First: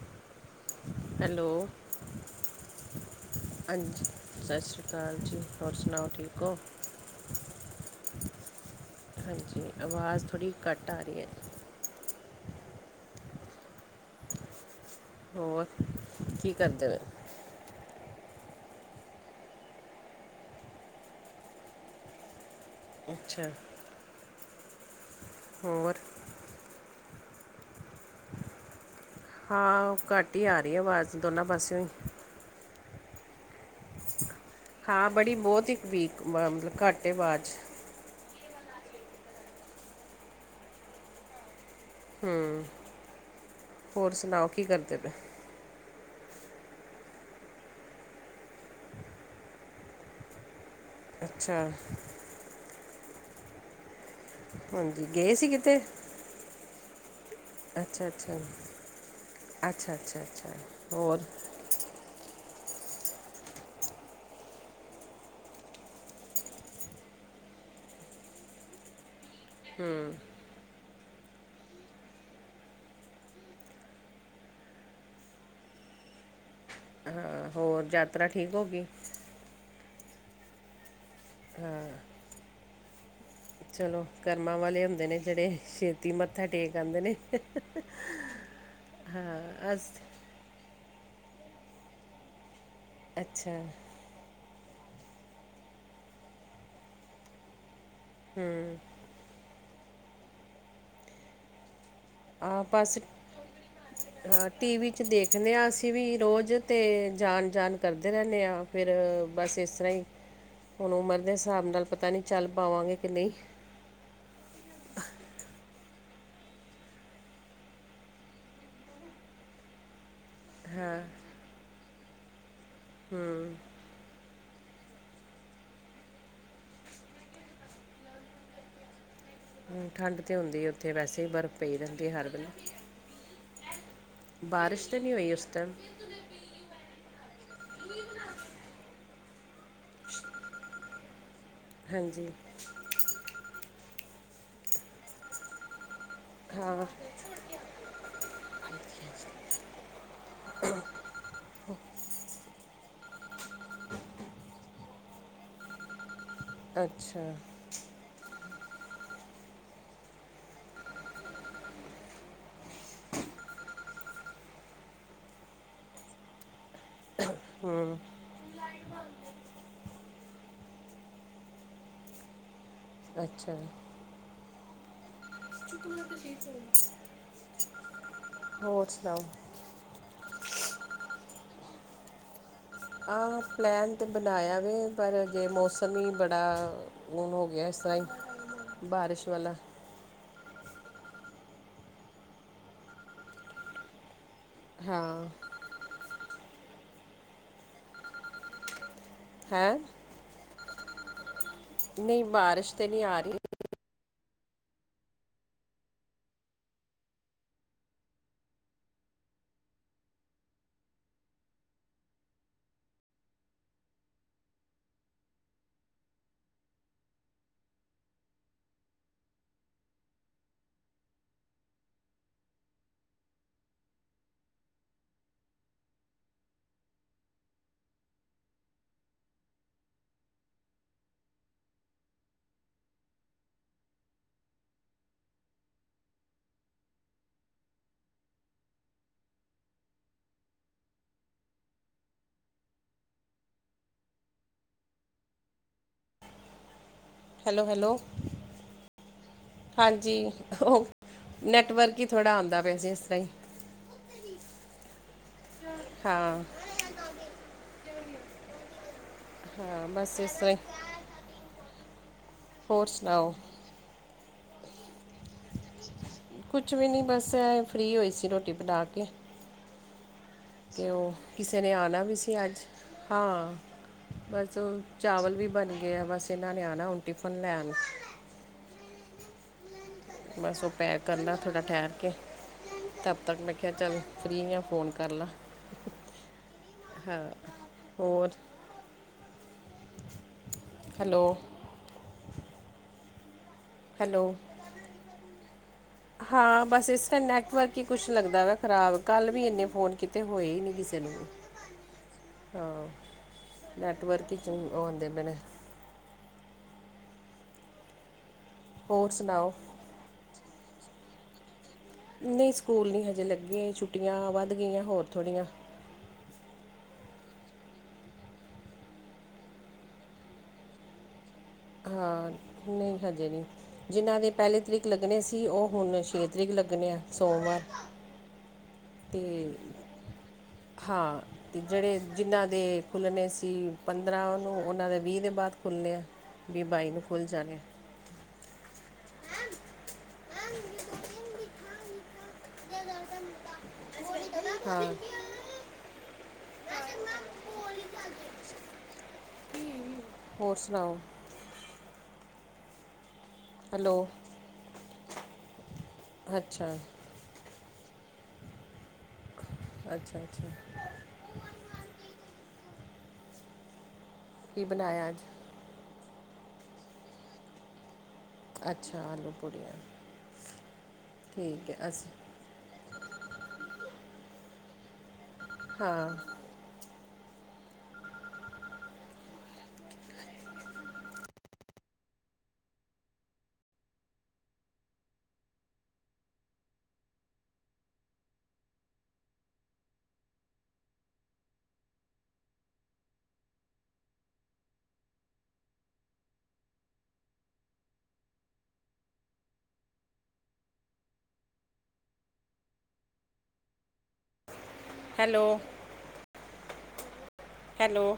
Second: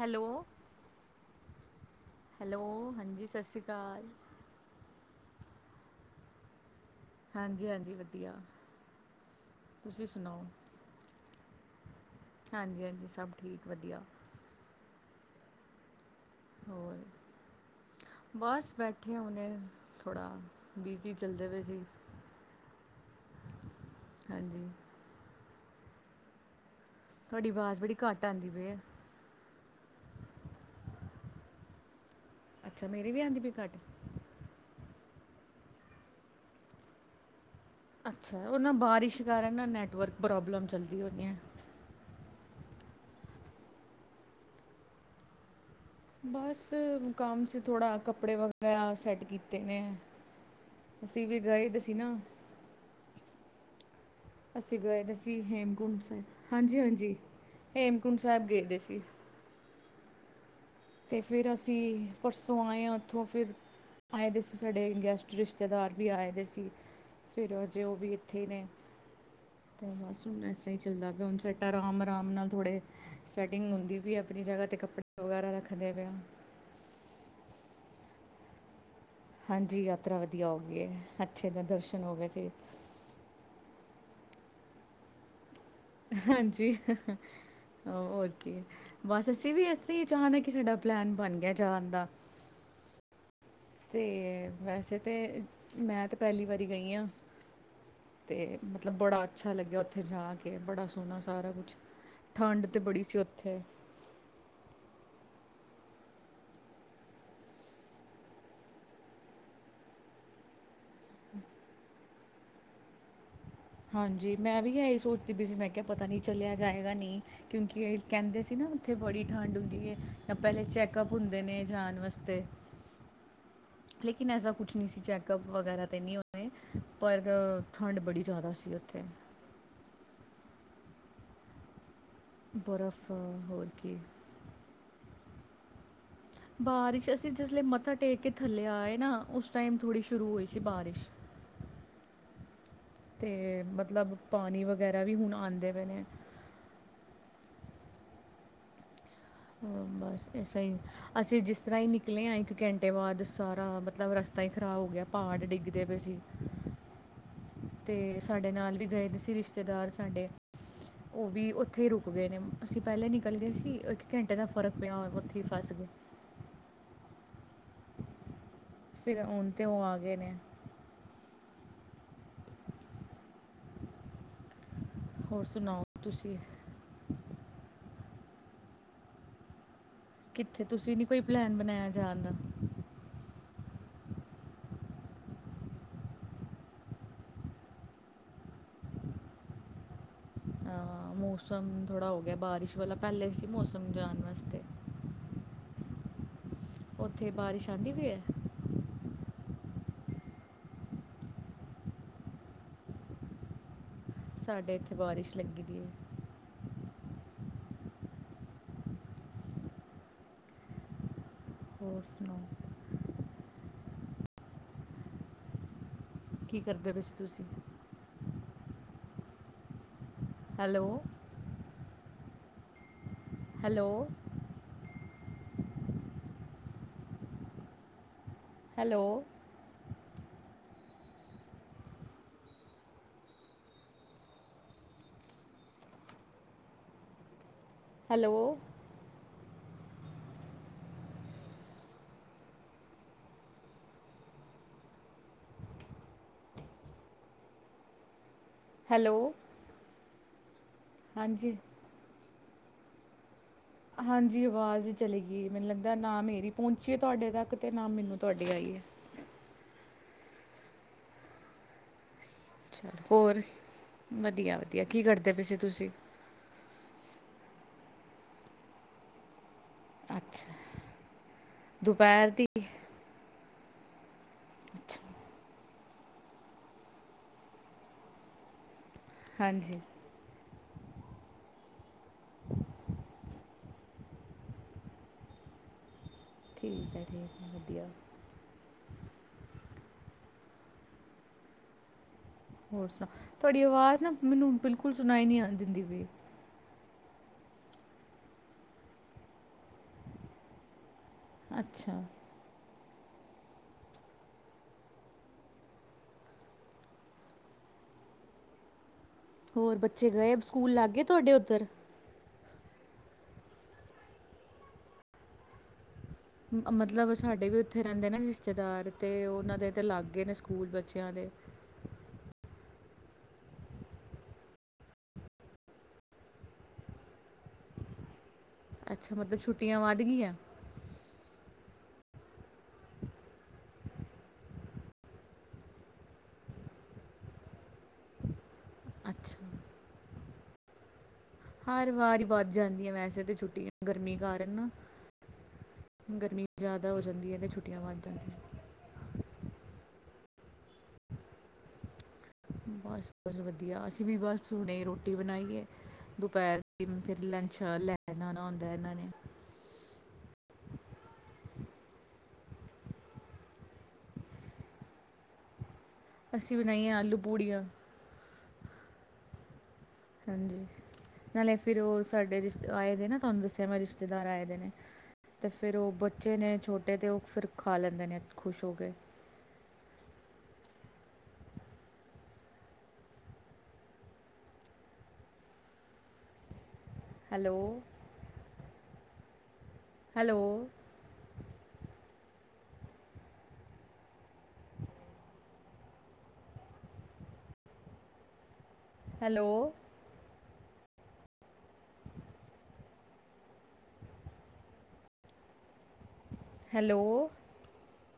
Hello hello hello ਹਾਂਜੀ ਸਤਿ ਸ਼੍ਰੀ ਹਾਂਜੀ ਅਕਾਲ। ਸਤਿ ਸ਼੍ਰੀ ਅਕਾਲ ਜੀ ਹੋਰ ਸੁਣਾਓ ਠੀਕ ਹੋ। ਹਾਂਜੀ- ਹਾਂਜੀ ਵਧੀਆ ਹਾਂਜੀ, ਤੁਸੀਂ ਆਵਾਜ਼ ਸੁਣਾਓ ਥੋੜ੍ਹੀ ਘੱਟ ਆ ਰਹੀ ਹੈ ਹਾਂਜੀ- ਹਾਂਜੀ ਸਭ ਠੀਕ ਵਧੀਆ ਹੋਰ ਕੀ ਕਰਦੇ ਹੋਰ ਪਏ ਬਸ ਬੈਠੇ ਹੁਣੇ, ਥੋੜ੍ਹਾ ਬਿਜ਼ੀ ਚੱਲਦੇ ਪਏ ਸੀ ਅੱਛਾ ਹਾਂਜੀ ਹੋਰ ਤੁਹਾਡੀ ਆਵਾਜ਼ ਬੜੀ ਘੱਟ ਆਉਂਦੀ ਪਈ ਹਾਂ ਘੱਟ ਹੀ ਆ ਰਹੀ ਆਵਾਜ਼, ਦੋਨਾਂ ਪਾਸਿਓ ਹੀ ਅੱਛਾ ਮੇਰੇ ਵੀ ਆਉਂਦੀ ਪਈ ਘੱਟ ਹਾਂ ਬੜੀ ਬਹੁਤ ਹੀ ਵੀਕ, ਮਤਲਬ ਘੱਟ ਆਵਾਜ਼ 'ਚ ਅੱਛਾ, ਉਹ ਨਾ ਬਾਰਿਸ਼ ਕਾਰਨ ਨਾ ਨੈੱਟਵਰਕ ਪ੍ਰੋਬਲਮ ਚੱਲਦੀ ਹੋਣੀ ਹੈ ਹਮ, ਹੋਰ ਸੁਣਾਓ ਕੀ ਕਰਦੇ ਪਏ ਬਸ ਮੁ ਕੰਮ ਸੀ ਥੋੜ੍ਹਾ ਕੱਪੜੇ ਵਗੈਰਾ ਸੈਟ ਕੀਤੇ ਨੇ ਅਸੀਂ ਵੀ ਗਏ ਅੱਛਾ ਤੇ ਸੀ ਨਾ ਅਸੀਂ ਗਏ ਤੇ ਸੀ ਹੇਮਕੁੰਟ ਸਾਹਿਬ ਹਾਂਜੀ, ਹਾਂਜੀ ਅੱਛਾ, ਹੇਮਕੁੰਟ ਅੱਛਾ, ਸਾਹਿਬ ਗਏ ਦੇ ਸੀ ਅੱਛਾ, ਅੱਛਾ, ਅੱਛਾ ਤੇ ਹੋਰ ਫਿਰ ਅਸੀਂ, ਪਰਸੋਂ ਆਏ ਹਾਂ ਉੱਥੋਂ ਫਿਰ ਆਏ ਦੇ ਸੀ ਸਾਡੇ ਗੈਸਟ ਰਿਸ਼ਤੇਦਾਰ ਵੀ ਆਏ ਦੇ ਸੀ ਫਿਰ ਅਜੇ ਉਹ ਵੀ ਇੱਥੇ ਨੇ, ਤੇ ਬਸ ਚੱਲਦਾ ਪਿਆ ਹੁਣ ਸਵਟ ਅਰਾਮ ਆਰਾਮ ਨਾਲ ਥੋੜੇ ਸੈਟਿੰਗ ਹੁੰਦੀ ਪਈ ਆਪਣੀ ਜਗ੍ਹਾ ਤੇ ਕੱਪੜੇ ਵਗੈਰਾ ਰੱਖਦੇ ਪਿਆ ਹੋਰ ਯਾਤਰਾ ਠੀਕ ਹੋ ਗਈ ਹਾਂਜੀ ਯਾਤਰਾ ਵਧੀਆ ਹੋ ਗਈ ਹੈ, ਅੱਛੇ ਦਰਸ਼ਨ ਹੋ ਗਏ ਸੀ ਚਲੋ, ਕਰਮਾਂ ਵਾਲੇ ਹੁੰਦੇ ਨੇ ਜਿਹੜੇ ਮੱਥਾ ਹਾਂਜੀ, ਟੇਕ ਆਉਂਦੇ ਨੇ ਹੋਰ ਕੀ ਬਸ, ਅਸੀਂ ਵੀ ਹਾਂ ਅਸ ਅਸੀਂ ਅਚਾਨਕ ਕਿ ਸਾਡਾ ਪਲੈਨ ਬਣ ਗਿਆ ਜਾਣ ਦਾ ਅੱਛਾ ਤੇ ਵੈਸੇ ਤੇ, ਮੈਂ ਤਾਂ ਪਹਿਲੀ ਵਾਰੀ ਗਈ ਹਾਂ ਤੇ ਮਤਲਬ ਬੜਾ ਅੱਛਾ ਲੱਗਿਆ ਉੱਥੇ ਜਾ ਕੇ, ਬੜਾ ਸੋਹਣਾ ਸਾਰਾ ਕੁਛ ਆ ਠੰਡ ਤੇ ਬਸ ਬੜੀ ਸੀ ਉੱਥੇ ਹਾਂ ਟੀਵੀ ਚ ਦੇਖਦੇ ਹਾਂ ਅਸੀਂ ਵੀ ਰੋਜ਼ ਤੇ ਜਾਣ -ਜਾਣ ਕਰਦੇ ਰਹਿੰਦੇ ਹਾਂ ਫਿਰ, ਬਸ ਇਸ ਤਰ੍ਹਾਂ ਹੀ [inaudible] ਹੁਣ ਉਮਰ ਦੇ ਹਿਸਾਬ ਨਾਲ ਪਤਾ ਨਹੀਂ ਚੱਲ ਪਾਵਾਂਗੇ ਕਿ ਨਹੀਂ ਹਾਂਜੀ, ਮੈਂ ਵੀ ਸੋਚਦੀ ਵੀ ਸੀ ਮੈਂ ਕਿਹਾ ਪਤਾ ਨਹੀਂ ਚਲਿਆ ਜਾਏਗਾ ਨਹੀਂ ਕਿਉਂਕਿ ਕਹਿੰਦੇ ਸੀ ਨਾ, ਉੱਥੇ ਬੜੀ ਠੰਡ ਹੁੰਦੀ ਐ ਤਾਂ ਪਹਿਲੇ ਹਾਂ ਚੈੱਕਅੱਪ ਹੁੰਦੇ ਨੇ ਜਾਣ ਵਾਸਤੇ। ਹੂੰ। ਲੇਕਿਨ ਐਸਾ ਕੁਛ ਨਹੀਂ ਸੀ ਚੈੱਕਅਪ ਵਗੈਰਾ ਤੇ ਨਹੀਂ ਹੋਏ ਪਰ ਠੰਡ ਬੜੀ ਜ਼ਿਆਦਾ ਸੀ ਉੱਥੇ। ਠੰਡ ਤੇ ਹੁੰਦੀ ਐ, ਉੱਥੇ ਵੈਸੇ ਬਰਫ਼ ਪਈ ਰਹਿੰਦੀ ਐ ਹਰ ਵੇਲੇ। ਬਰਫ਼ ਹੋਰ ਕੀ ਬਾਰਿਸ਼ ਤੇ ਨਈ ਹੋਈ ਉਸ ਟਾਈਮ ਬਾਰਿਸ਼, ਅਸੀਂ ਜਿਸ ਲੇ ਮੱਥਾ ਟੇਕ ਕੇ ਥੱਲੇ ਆਏ ਨਾ, ਉਸ ਟਾਈਮ ਥੋੜੀ ਸ਼ੁਰੂ ਹੋਈ ਸੀ ਬਾਰਿਸ਼। [inaudible] ਹਾਂਜੀ। ਤੇ ਮਤਲਬ ਪਾਣੀ ਵਗੈਰਾ ਵੀ ਹੁਣ ਆਦੇ ਪਏ ਨੇ। ਹਾਂ। ਬਸ ਐਸੇ ਈ ਅਸੀਂ ਜਿਸ ਤਰ੍ਹਾਂ ਹੀ ਨਿਕਲੇ ਹਾਂ, ਇੱਕ ਘੰਟੇ ਬਾਅਦ ਸਾਰਾ ਮਤਲਬ ਰਸਤਾ ਹੀ ਖ਼ਰਾਬ ਹੋ ਗਿਆ‌। ਪਹਾੜ ਡਿੱਗਦੇ ਪਏ ਸੀ। ਅੱਛਾ। ਤੇ ਸਾਡੇ ਨਾਲ ਵੀ ਗਏ ਸੀ ਰਿਸ਼ਤੇਦਾਰ ਸਾਡੇ ਉਹ ਵੀ ਉੱਥੇ ਰੁਕ ਗਏ ਨੇ, ਅਸੀਂ ਪਹਿਲਾਂ ਹੀ ਨਿਕਲ ਗਏ ਸੀ। ਇੱਕ ਘੰਟੇ ਦਾ ਫਰਕ ਪਿਆ, ਉੱਥੇ ਹੀ ਫਸ ਗਏ ਹੂੰ। ਫਿਰ ਹੁਣ ਤੇ ਉਹ ਆ ਗਏ ਨੇ। ਅੱਛਾ। ਹੋਰ ਸੁਣਾਓ ਤੁਸੀਂ ਹੋਰ ਸੁਣਾਓ। ਕਿੱਥੇ ਤੁਸੀਂ ਨੀ ਕੋਈ ਪਲੈਨ ਬਣਾਇਆ ਜਾਣ ਦਾ। ਹਾਂ ਪਲੈਨ ਤੇ ਬਣਾਇਆ ਵੇ ਪਰ ਹਜੇ ਮੌਸਮ ਹੀ ਬੜਾ ਹੁਣ ਹੋ ਗਿਆ ਇਸ ਤਰ੍ਹਾਂ ਹੀ, ਬਾਰਿਸ਼ ਵਾਲਾ ਹਾਂ ਮੌਸਮ ਥੋੜ੍ਹਾ ਹੋ ਗਿਆ ਬਾਰਿਸ਼ ਵਾਲਾ, ਪਹਿਲੇ ਸੀ ਮੌਸਮ ਜਾਣ ਵਾਸਤੇ ਹਾਂ। ਉੱਥੇ ਬਾਰਿਸ਼ ਆਂਦੀ ਪਈ ਐ। [inaudible] ਹੈ। ਨੀ ਬਾਰਿਸ਼ ਤੇ ਨਈ ਆ ਰਹੀ। ਸਾਡੇ ਇੱਥੇ ਬਾਰਿਸ਼ ਲੱਗੀ ਦੀ ਐ। ਹੋਰ ਸੁਣਾਓ। ਕੀ ਕਰਦੇ ਪਏ ਸੀ ਤੁਸੀਂ? Hello. Hello. Hello. Hello. Hello hello. Hello. ਹਾਂਜੀ, ਉਹ ਹਾਂਜੀ ਨੈਟਵਰਕ ਹੀ ਥੋੜ੍ਹਾ ਆਂਦਾ ਪਿਆ ਸੀ ਇਸ ਤਰਾਂ ਇ ਹਾਂਜੀ ਆਵਾਜ਼ ਚਲੀ ਗਈ, ਮੈਨੂੰ ਲੱਗਦਾ ਨਾ ਹਾਂ ਮੇਰੀ ਪਹੁੰਚ ਚੀ ਏ ਤੁਹਾਡੇ ਤੱਕ ਤੇ ਨਾ ਮੈਨੂੰ ਤੁਹਾਡੇ ਆਈਏ ਹਾਂ ਬਸ ਇਸ ਤਰਾਂ ਈ ਚਲੋ, ਸੁਣਾਓ ਹੋਰ ਵਧੀਆ-ਵਧੀਆ, ਕੀ ਕਰਦੇ ਪਏ ਸੀ ਤੁਸੀਂ? ਕੁਛ ਵੀ ਨੀ ਬਸ ਐ ਫ੍ਰਰੀ ਹੋਈ ਸੀ ਰੋਟੀ ਬਣਾ ਕੇ ਅੱਛਾ। ਤੇ ਉਹ, ਕਿਸੇ ਨੇ ਆਣਾ ਵੀ ਦੁਪਹਿਰ ਸੀ ਦੀ ਅੱਜ ਹਾਂ ਬਸ ਉਹ ਚਾਵਲ ਵੀ ਬਣ ਗਏ ਆ ਬਸ ਇਹਨਾਂ ਨੇ ਆਣਾ ਹੁਣ ਟਿਫਨ ਲੈਣ ਹਾਂਜੀ। ਬਸ ਉਹ ਪੈਕ ਕਰਨਾ ਥੋੜ੍ਹਾ ਠਹਿਰ ਕੇ ਤਬ ਤੱਕ ਮੈਂ ਕਿਹਾ ਚੱਲ, ਫ੍ਰੀ ਹਾਂ ਫੋਨ ਕਰ ਲਾਂ ਠੀਕ ਹੈ ਹਾਂ ਠੀਕ ਹੈ ਵਧੀਆ ਹੋਰ ਹੈਲੋ ਹੋਰ ਸੁਣਾ, ਤੁਹਾਡੀ ਆਵਾਜ਼ ਨਾ ਹੈਲੋ ਮੈਨੂੰ ਬਿਲਕੁਲ ਸੁਣਾਈ ਨੀ ਆਨ ਦਿੰਦੀ ਹਾਂ ਬਸ ਇਸ ਦਾ ਨੈਟਵਰਕ ਹੀ ਕੁਛ ਲੱਗਦਾ ਵਾ ਖ਼ਰਾਬ, ਕੱਲ ਵੀ ਇੰਨੇ ਫੋਨ ਕੀਤੇ, ਹੋਏ ਹੀ ਨਹੀਂ ਕਿਸੇ ਨੂੰ ਅੱਛਾ। ਹਾਂ ਨੈਟਵਰਕ ਚ'ਆਉਦੇ ਪਏ ਨੇ ਹੋਰ ਸੁਣਾਓ ਹੋਰ ਬੱਚੇ ਗਏ, ਸਕੂਲ ਲੱਗ ਗਏ ਤੁਹਾਡੇ ਉੱਧਰ ਨਹੀਂ ਸਕੂਲ ਨਹੀਂ ਹਜੇ ਲੱਗੇ, ਛੁੱਟੀਆਂ ਵੱਧ ਗਈਆਂ ਹੋਰ ਥੋੜ੍ਹੀਆਂ ਮਤਲਬ ਸਾਡੇ ਵੀ ਉੱਥੇ ਰਹਿੰਦੇ ਨੇ ਰਿਸ਼ਤੇਦਾਰ, ਤੇ ਉਹਨਾਂ ਦੇ ਤਾਂ ਲਗ ਗਏ ਨੇ ਸਕੂਲ ਬੱਚਿਆਂ ਦੇ ਹਾਂ, ਨਹੀਂ ਹਜੇ ਨਹੀਂ ਜਿਨ੍ਹਾਂ ਦੇ ਪਹਿਲੀ ਤਰੀਕ ਲੱਗਣੇ ਸੀ। ਉਹ ਹੁਣ ਛੇ ਤਰੀਕ ਲੱਗਣੇ ਆ ਸੋਮਵਾਰ ਅੱਛਾ, ਤੇ ਮਤਲਬ ਛੁੱਟੀਆਂ ਵੱਧ ਗਈਆਂ ਹਾਂ ਤੇ ਜਿਹੜੇ ਜਿਹਨਾਂ ਦੇ ਖੁੱਲ੍ਹਣੇ ਸੀ ਪੰਦਰਾਂ ਨੂੰ, ਉਹਨਾਂ ਦੇ ਵੀਹ ਦੇ ਬਾਅਦ ਖੁੱਲ੍ਹਣੇ ਆ ਵੀਹ ਬਾਈ ਨੂੰ ਖੁੱਲ੍ਹ ਜਾਨੇ ਅੱਛਾ ਹਾਂ ਹਰ ਵਾਰ ਹੀ ਵੱਧ ਜਾਂਦੀਆਂ ਵੈਸੇ ਤਾਂ ਛੁੱਟੀਆਂ, ਗਰਮੀ ਕਾਰਨ ਨਾ ਹਾਂ ਗਰਮੀ ਜ਼ਿਆਦਾ ਹੋ ਜਾਂਦੀ ਏ ਤੇ ਛੁੱਟੀਆਂ ਵੱਧ ਜਾਂਦੀਆਂ ਹੋਰ ਸੁਣਾਓ ਬਸ ਬਸ ਵਧੀਆ, ਹੈਲੋ ਅਸੀਂ ਵੀ ਬਸ ਹੁਣੇ ਈ ਰੋਟੀ ਬਣਾਈ ਏ ਦੁਪਹਿਰ ਅੱਛਾ ਦੀ ਫਿਰ ਲੰਚ ਲੈਣ ਆਉਣਾ ਹੁੰਦਾ ਇਹਨਾਂ ਨੇ ਅੱਛਾ, ਅੱਛਾ ਕੀ ਬਣਾਇਆ ਅੱਜ ਅਸੀਂ ਬਣਾਈਆਂ ਆਲੂ ਪੂੜੀਆਂ ਅੱਛਾ, ਆਲੂ ਪੂੜੀਆਂ ਹਾਂਜੀ, ਨਾਲੇ ਠੀਕ ਫਿਰ ਹੈ ਉਹ ਅਸੀਂ ਸਾਡੇ ਰਿਸ਼ਤੇ ਆਏ ਨੇ ਨਾ ਤੁਹਾਨੂੰ ਦੱਸਿਆ ਮੈਂ ਰਿਸ਼ਤੇਦਾਰ ਆਏ ਦੇ ਨੇ, ਤੇ ਫਿਰ ਉਹ ਹਾਂ ਬੱਚੇ ਨੇ ਛੋਟੇ ਟੇ ਤੇ ਉਹ ਫਿਰ ਖਾ ਲੈਂਦੇ ਨੇ ਖੁਸ਼ ਹੋ ਗਏ hello hello hello hello hello hello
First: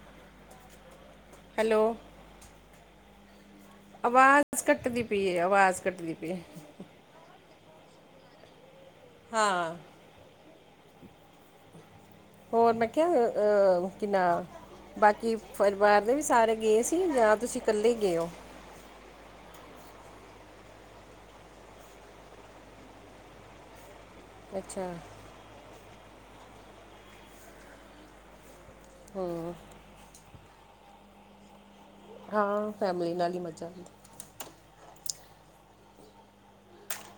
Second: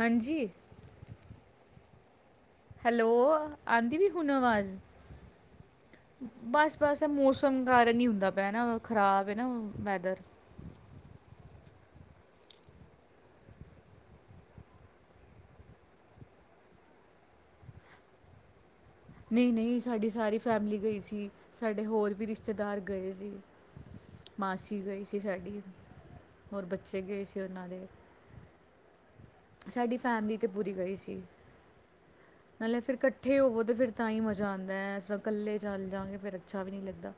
ਹਾਂਜੀ ਹੈਲੋ ਹੈਲੋ, ਆਉਂਦੀ ਵੀ ਹੁਣ ਆਵਾਜ਼ ਅਵਾਜ਼, ਕੱਟਦੀ ਪਈ ਹੈ ਆਵਾਜ਼ ਕੱਟਦੀ ਪਈ ਹੈ। ਬਸ ਬਸ ਏ ਮੌਸਮ ਕਾਰਨ ਹੀ ਹੁੰਦਾ ਪਿਆ ਨਾ ਖ਼ਰਾਬ ਹੈ ਨਾ ਹਾਂ ਵੈਦਰ ਹੋਰ ਮੈਂ ਕਿਹਾ ਅਹ ਕਿਨਾ ਬਾਕੀ ਪਰਿਵਾਰ ਦੇ ਵੀ ਸਾਰੇ ਗਏ ਸੀ ਜਾਂ ਤੁਸੀਂ ਕੱਲੇ ਹੀ ਗਏ ਹੋ ਨਹੀਂ- ਨਹੀਂ ਸਾਡੀ ਸਾਰੀ ਫੈਮਿਲੀ ਗਈ ਸੀ ਸਾਡੇ ਹੋਰ ਵੀ ਰਿਸ਼ਤੇਦਾਰ ਗਏ ਸੀ ਮਾਸੀ ਅੱਛਾ ਗਈ ਸੀ ਸਾਡੀ, ਹੋਰ ਬੱਚੇ ਗਏ ਸੀ ਉਹਨਾਂ ਦੇ ਹਮ ਸਾਡੀ ਫੈਮਿਲੀ ਤੇ ਪੂਰੀ ਗਈ ਸੀ, ਹਾਂ ਨਾਲੇ ਫਿਰ ਫੈਮਿਲੀ ਨਾਲ ਇਕੱਠੇ ਹੀ ਹੋਵੋ ਮਜ਼ਾ ਤੇ ਆਉਂਦਾ ਫਿਰ ਤਾਂ ਹੀ ਮਜ਼ਾ ਜਾਂਦਾ ਏ, ਐਸੇ ਕੱਲੇ ਚੱਲ ਜਾਂਣਗੇ ਫਿਰ ਅੱਛਾ ਵੀ ਨਹੀਂ ਲੱਗਦਾ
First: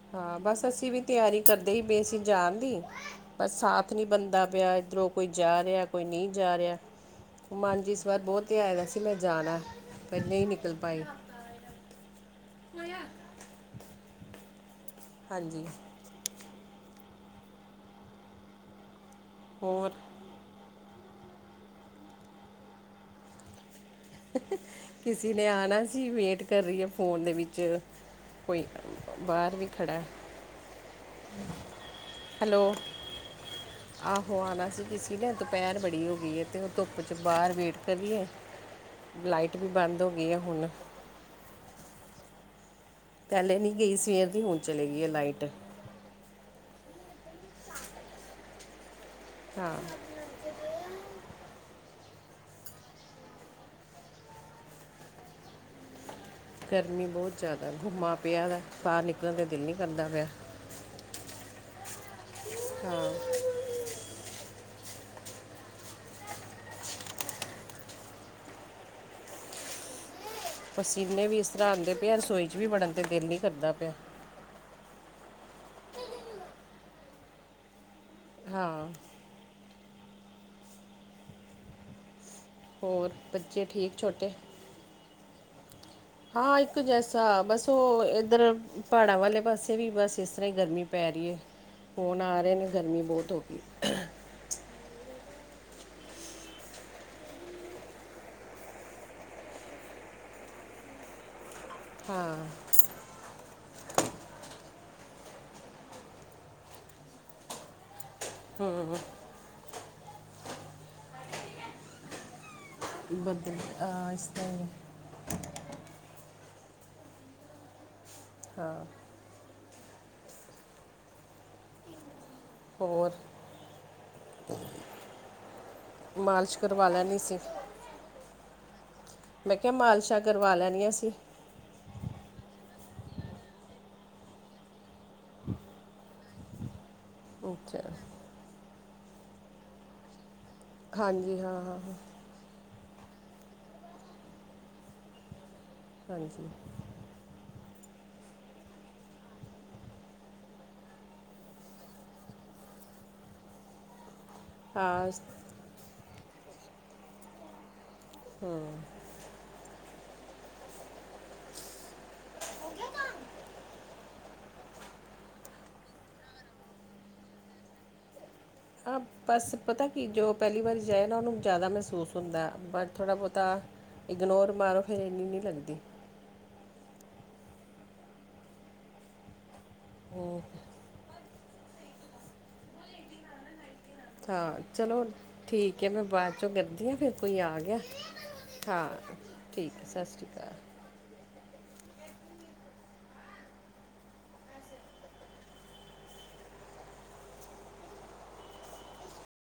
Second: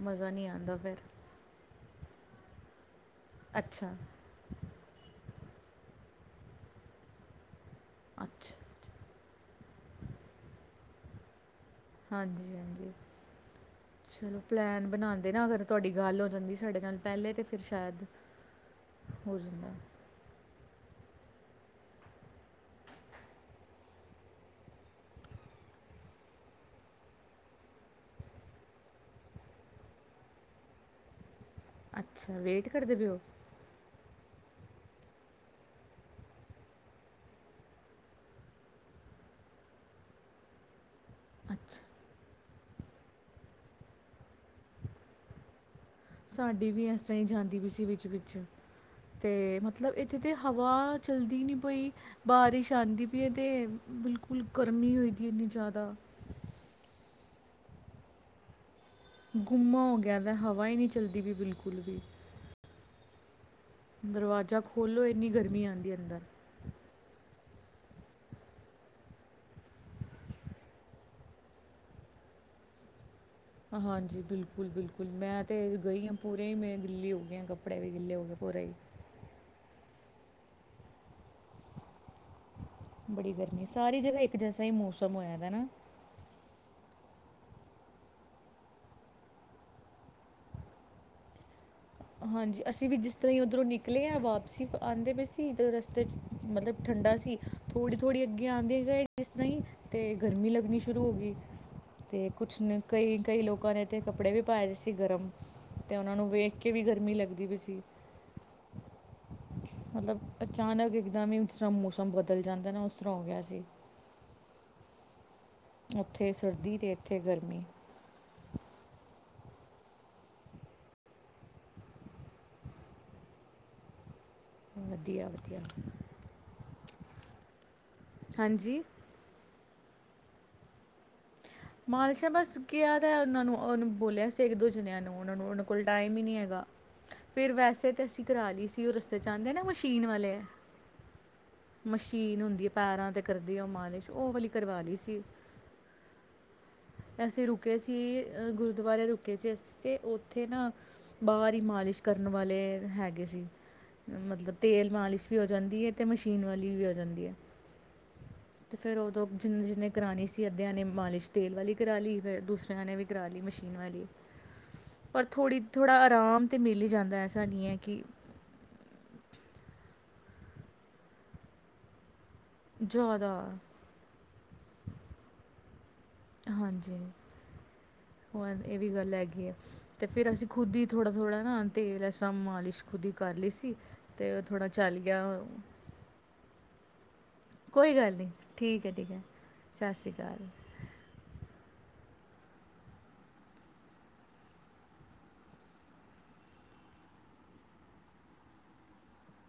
ਮਜ਼ਾ ਹਾਂ ਨਹੀਂ ਬਸ, ਆਉਂਦਾ ਅਸੀਂ ਫਿਰ ਵੀ ਤਿਆਰੀ ਕਰਦੇ ਹੀ ਪਏ ਸੀ ਜਾਣ ਦੀ, ਪਰ ਸਾਥ ਅੱਛਾ ਨਹੀਂ ਬਣਦਾ ਪਿਆ ਇਧਰੋਂ ਕੋਈ ਜਾ ਰਿਹਾ, ਕੋਈ ਨਹੀਂ ਜਾ ਰਿਹਾ ਮਨ ਚ ਇਸ ਵਾਰ ਬਹੁਤ ਅੱਛਾ ਤਿਹਾਂਯਾ ਦਾ ਸੀ ਮੈਂ ਜਾਣਾ, ਪਰ ਨਹੀਂ ਨਿਕਲ ਪਾਈ ਹਾਂਜੀ- ਹਾਂਜੀ, ਚਲੋ ਪਲੈਨ ਬਣਾਉਦੇ ਤੇ ਅਗਰ ਹਾਂਜੀ ਤੁਹਾਡੀ ਗੱਲ ਹੋ ਜਾਂਦੀ ਸਾਡੇ ਨਾਲ ਪਹਿਲੇ ਤਾਂ ਫਿਰ ਸ਼ਾਇਦ, ਹੋ ਜਾਂਦਾ ਹੋਰ ਕਿਸੇ ਨੇ ਆਉਣਾ ਸੀ, ਵੇਟ ਕਰ ਰਹੀ ਹੈ ਫੋਨ ਦੇ ਵਿੱਚ ਕੋਈ ਬਾਹਰ ਵੀ ਖੜ੍ਹਾ ਹਮ ਅੱਛਾ, ਵੇਟ ਕਰਦੇ ਪਏਓ ਆਹੋ ਆਉਣਾ ਸੀ ਕਿਸੇ ਨੇ, ਦੁਪਹਿਰ ਬੜੀ ਹੋ ਗਈ ਹੈ ਤੇ ਉਹ ਧੁੱਪ ਚ ਬਾਹਰ ਵੇਟ ਕਰੀਏ ਲਾਈਟ ਵੀ ਬੰਦ ਹੋ ਗਈ ਆ ਹੁਣ ਅੱਛਾ ਪਹਿਲੇ ਨਹੀਂ ਗਈ, ਸਵੇਰ ਦੀ ਹੁਣ ਚਲੀ ਗਈ ਹੈ ਲਾਈਟ ਸਾਡੀ ਵੀ ਇਸ ਤਰ੍ਹਾਂ ਹੀ ਜਾਂਦੀ ਪਈ ਸੀ ਵਿੱਚ- ਵਿੱਚ ਤੇ ਹਾਂ ਮਤਲਬ ਇੱਕ ਕਿਤੇ ਹਵਾ ਚਲਦੀ ਨਹੀਂ ਪਈ ਬਾਰਿਸ਼ ਆਉਦੀ ਪਈ ਏ ਤੇ ਬਿਲਕੁਲ ਗਰਮੀ ਹੋ ਦੀ ਇੰਨੀ ਜ਼ਿਆਦਾ ਗਰਮੀ ਬਹੁਤ ਜ਼ਿਆਦਾ, ਗੁੰਮਾ ਪਿਆ, ਬਾਹਰ ਨਿਕਲਣ ਦਾ ਦਿਲ ਨਹੀਂ ਗੁੰਮਾ ਹੋ ਕਰਦਾ ਗਿਆ ਪਿਆ ਦਾ ਹਵਾ ਹੀ ਨਹੀਂ ਚਲਦੀ ਵੀ ਬਿਲਕੁਲ ਵੀ ਹਾਂ ਦਰਵਾਜ਼ਾ ਖੋਲ੍ਹੋ ਇੰਨੀ ਗਰਮੀ ਆਉਂਦੀ ਅੰਦਰ। ਪਸੀਨੇ ਵੀ ਇਸ ਤਰ੍ਹਾਂ ਆਉਂਦੇ ਪਏ ਆ ਰਸੋਈ ਚ ਵੀ ਵੜਨ ਨੂੰ ਵੀ ਦਿਲ ਨੀ ਹਾਂਜੀ, ਬਿਲਕੁਲ- ਬਿਲਕੁਲ ਮੈਂ ਤਾਂ ਗਈ ਹਾਂ ਪੂਰੇ ਹੀ ਮੈਂ ਗਿੱਲੀ ਹੋ ਗਈ ਹਾਂ ਕੱਪੜੇ ਵੀ ਗਿੱਲੇ ਹੋ ਗਏ ਪੂਰੇ ਹੀ ਹਾਂ ਹੋਰ ਬੜੀ ਗਰਮੀ, ਬੱਚੇ ਠੀਕ ਸਾਰੀ ਜਗ੍ਹਾ ਛੋਟੇ ਇੱਕ ਜੈਸਾ ਹੀ ਮੌਸਮ ਹੋਇਆ ਤਾਂ ਹੈ ਹਾਂ ਇੱਕ ਜੈਸਾ, ਬਸ ਉਹ ਇੱਧਰ ਪਹਾੜਾਂ ਵਾਲੇ ਪਾਸੇ ਵੀ ਬਸ ਇਸ ਤਰ੍ਹਾਂ ਹੀ ਗਰਮੀ ਪੈ ਰਹੀ ਹੈ ਫੋਨ ਆ ਰਹੇ ਹਾਂਜੀ, ਨੇ ਅਸੀਂ ਵੀ ਗਰਮੀ ਜਿਸ ਤਰ੍ਹਾਂ ਬਹੁਤ ਹੀ ਹੋ ਗਈ ਉੱਧਰੋਂ ਨਿਕਲੇ ਹਾਂ ਵਾਪ ਸੀ ਆਉਂਦੇ ਪਏ ਸੀ ਤੇ ਰਸਤੇ ਚ, ਮਤਲਬ ਠੰਡਾ ਸੀ ਥੋੜ੍ਹੀ- ਥੋੜ੍ਹੀ ਅੱਗੇ ਆਉਂਦੀ ਗਏ ਜਿਸ ਤਰ੍ਹਾਂ ਹੀ ਤੇ ਗਰਮੀ ਲੱਗਣੀ ਸ਼ੁਰੂ ਹੋ ਗਈ ਤੇ ਹਾਂ ਕੁਛ ਕਈ -ਕਈ ਲੋਕਾਂ ਨੇ ਤੇ ਕੱਪੜੇ ਵੀ ਪਾਏ ਸੀ ਗਰਮ, ਤੇ ਉਹਨਾਂ ਨੂੰ ਵੇਖ ਕੇ ਕਿ ਵੀਂ ਗਰਮੀ ਲੱਗਦੀ ਪਈ ਸੀ ਹਮ ਮਤਲਬ ਅਚਾਨਕ ਇੱਕਦਮ ਹੀ ਉਸ੍ਹਾਂ ਮੌਸਮ ਬਦਲ ਜਾਂਦਾ ਨਾ ਤਰ੍ਹਾਂ ਹੋ ਗਿਆ ਬਦਲ ਸੀ ਇਸ ਉੱਥੇ ਸਰਦੀ ਤੇ ਇੱਥੇ ਗਰਮੀ ਹਾਂ ਹੋਰ, ਵਧੀਆ ਵਧੀਆ ਮਾਲਸ਼ ਕਰਵਾ ਲੈਨੀ ਸੀ ਹਾਂਜੀ ਮੈਂ ਕਿਹਾ ਮਾਲਸ਼ਾਂ ਕਰਵਾ ਲੈਣੀਆਂ ਸੀ ਮਾਲਸ਼ਾਹ ਬਸ ਗਿਆ ਤਾਂ ਉਹਨਾਂ ਨੂੰ ਉਹਨੂੰ ਬੋਲਿਆ ਸੀ ਇੱਕ ਦੋ ਜਣਿਆਂ ਨੂੰ ਉਹਨਾਂ ਨੂੰ ਉਹਨਾਂ ਕੋਲ ਟਾਈਮ ਹੀ ਨਹੀਂ ਹੈਗਾ ਫਿਰ ਅੱਛਾ ਵੈਸੇ ਤਾਂ ਅਸੀਂ ਕਰਾ ਲਈ ਸੀ ਉਹ ਰਸਤੇ 'ਚ ਆਉਂਦੇ ਆ ਨਾ ਮਸ਼ੀਨ ਵਾਲੇ ਹੈ ਹਾਂਜੀ ਹਾਂ- ਹਾਂ- ਹਾਂ ਕੀਨ ਹੁੰਦੀ ਹੈ ਪੈਰਾਂ ' ਕਰਦੀ ਆ ਉਹ ਮਾਲਿਸ਼ ਉਹ ਵਾਲੀ ਕਰਵਾ ਲਈ ਸੀ ਹਾਂਜੀ ਅਸੀਂ ਰੁਕੇ ਸੀ ਅ, ਗੁਰਦੁਆਰੇ ਰੁਕੇ ਸੀ ਅਸੀਂ ਤੇ ਉੱਥੇ ਨਾ ਬਾਹਰ ਹੀ ਮਾਲਿਸ਼ ਕਰਨ ਵਾਲੇ ਹੈਗੇ ਸੀ, ਮਤਲਬ ਤੇਲ ਹਾਂ ਮਾਲਿਸ਼ ਵੀ ਹੋ ਜਾਂਦੀ ਹੈ ਤੇ ਮਸ਼ੀਨ ਵਾਲੀ ਵੀ ਹੋ ਜਾਂਦੀ ਹੈ ਤੇ ਫਿਰ ਉਹ ਤੋਂ ਜਿੰਨੇ -ਜਿੰਨੇ ਕਰਾਉਣੀ ਸੀ ਅੱਧਿਆਂ ਨੇ ਮਾਲਿਸ਼ ਕੁਛ ਤੇਲ ਵਾਲੀ ਕਰਾ ਲਈ ਫਿਰ ਦੂਸਰਿਆਂ ਵੀ ਕਰਾ ਲਈ ਮਸ਼ੀਨ ਵਾਲੀ ਪਰ ਥੋੜ੍ਹੀ, ਥੋੜ੍ਹਾ ਆਰਾਮ ਤੇ ਮਿਲ ਜਾਂਦਾ ਐਸਾ ਨਹੀਂ ਹੈ ਕਿ ਹਾਂ, ਬਸ ਪਤਾ ਕਿ ਜੋ ਪਹਿਲੀ ਵਾਰੀ ਜਾਏ ਨਾ ਉਹਨੂੰ ਜ਼ਿਆਦਾ ਮਹਿਸੂਸ ਹੁੰਦਾ। ਪਰ ਥੋੜ੍ਹਾ ਜ਼ਿਆਦਾ ਬਹੁਤਾ ਇਗਨੋਰ ਮਾਰੋ ਫਿਰ ਇਨੀ ਨਹੀਂ ਲੱਗਦੀ। ਹਾਂਜੀ, ਉਹ ਇਹ ਵੀ ਗੱਲ ਹੈਗੀ ਹੈ ਕਿ। ਅਤੇ ਫਿਰ ਹਮ, ਅਸੀਂ ਖੁੱਦ ਥੋੜ੍ਹਾ ਥੋੜ੍ਹਾ ਹਾ ਨਾ ਤੇਲ ਮਾਲਿਸ਼ ਖੁੱਦੀ ਹੀ ਕਰ ਲਈ ਸੀ। ਅਤੇ ਹਾਂ ਥੋੜ੍ਹਾ ਚੱਲ ਚਲੋ ਗਿਆ। ਠੀਕ ਮੈਂ ਬਾਅਦ 'ਚੋਂ ਕਰਦੀ ਹਾਂ ਫਿਰ ਕੋਈ ਆ ਗਿਆ ਕੋਈ ਗੱਲ ਨਹੀਂ ਠੀਕ ਹਾਂ ਹੈ ਠੀਕ ਹੈ ਠੀਕ ਹੈ ਸਤਿ ਸ਼੍ਰੀ ਅਕਾਲ।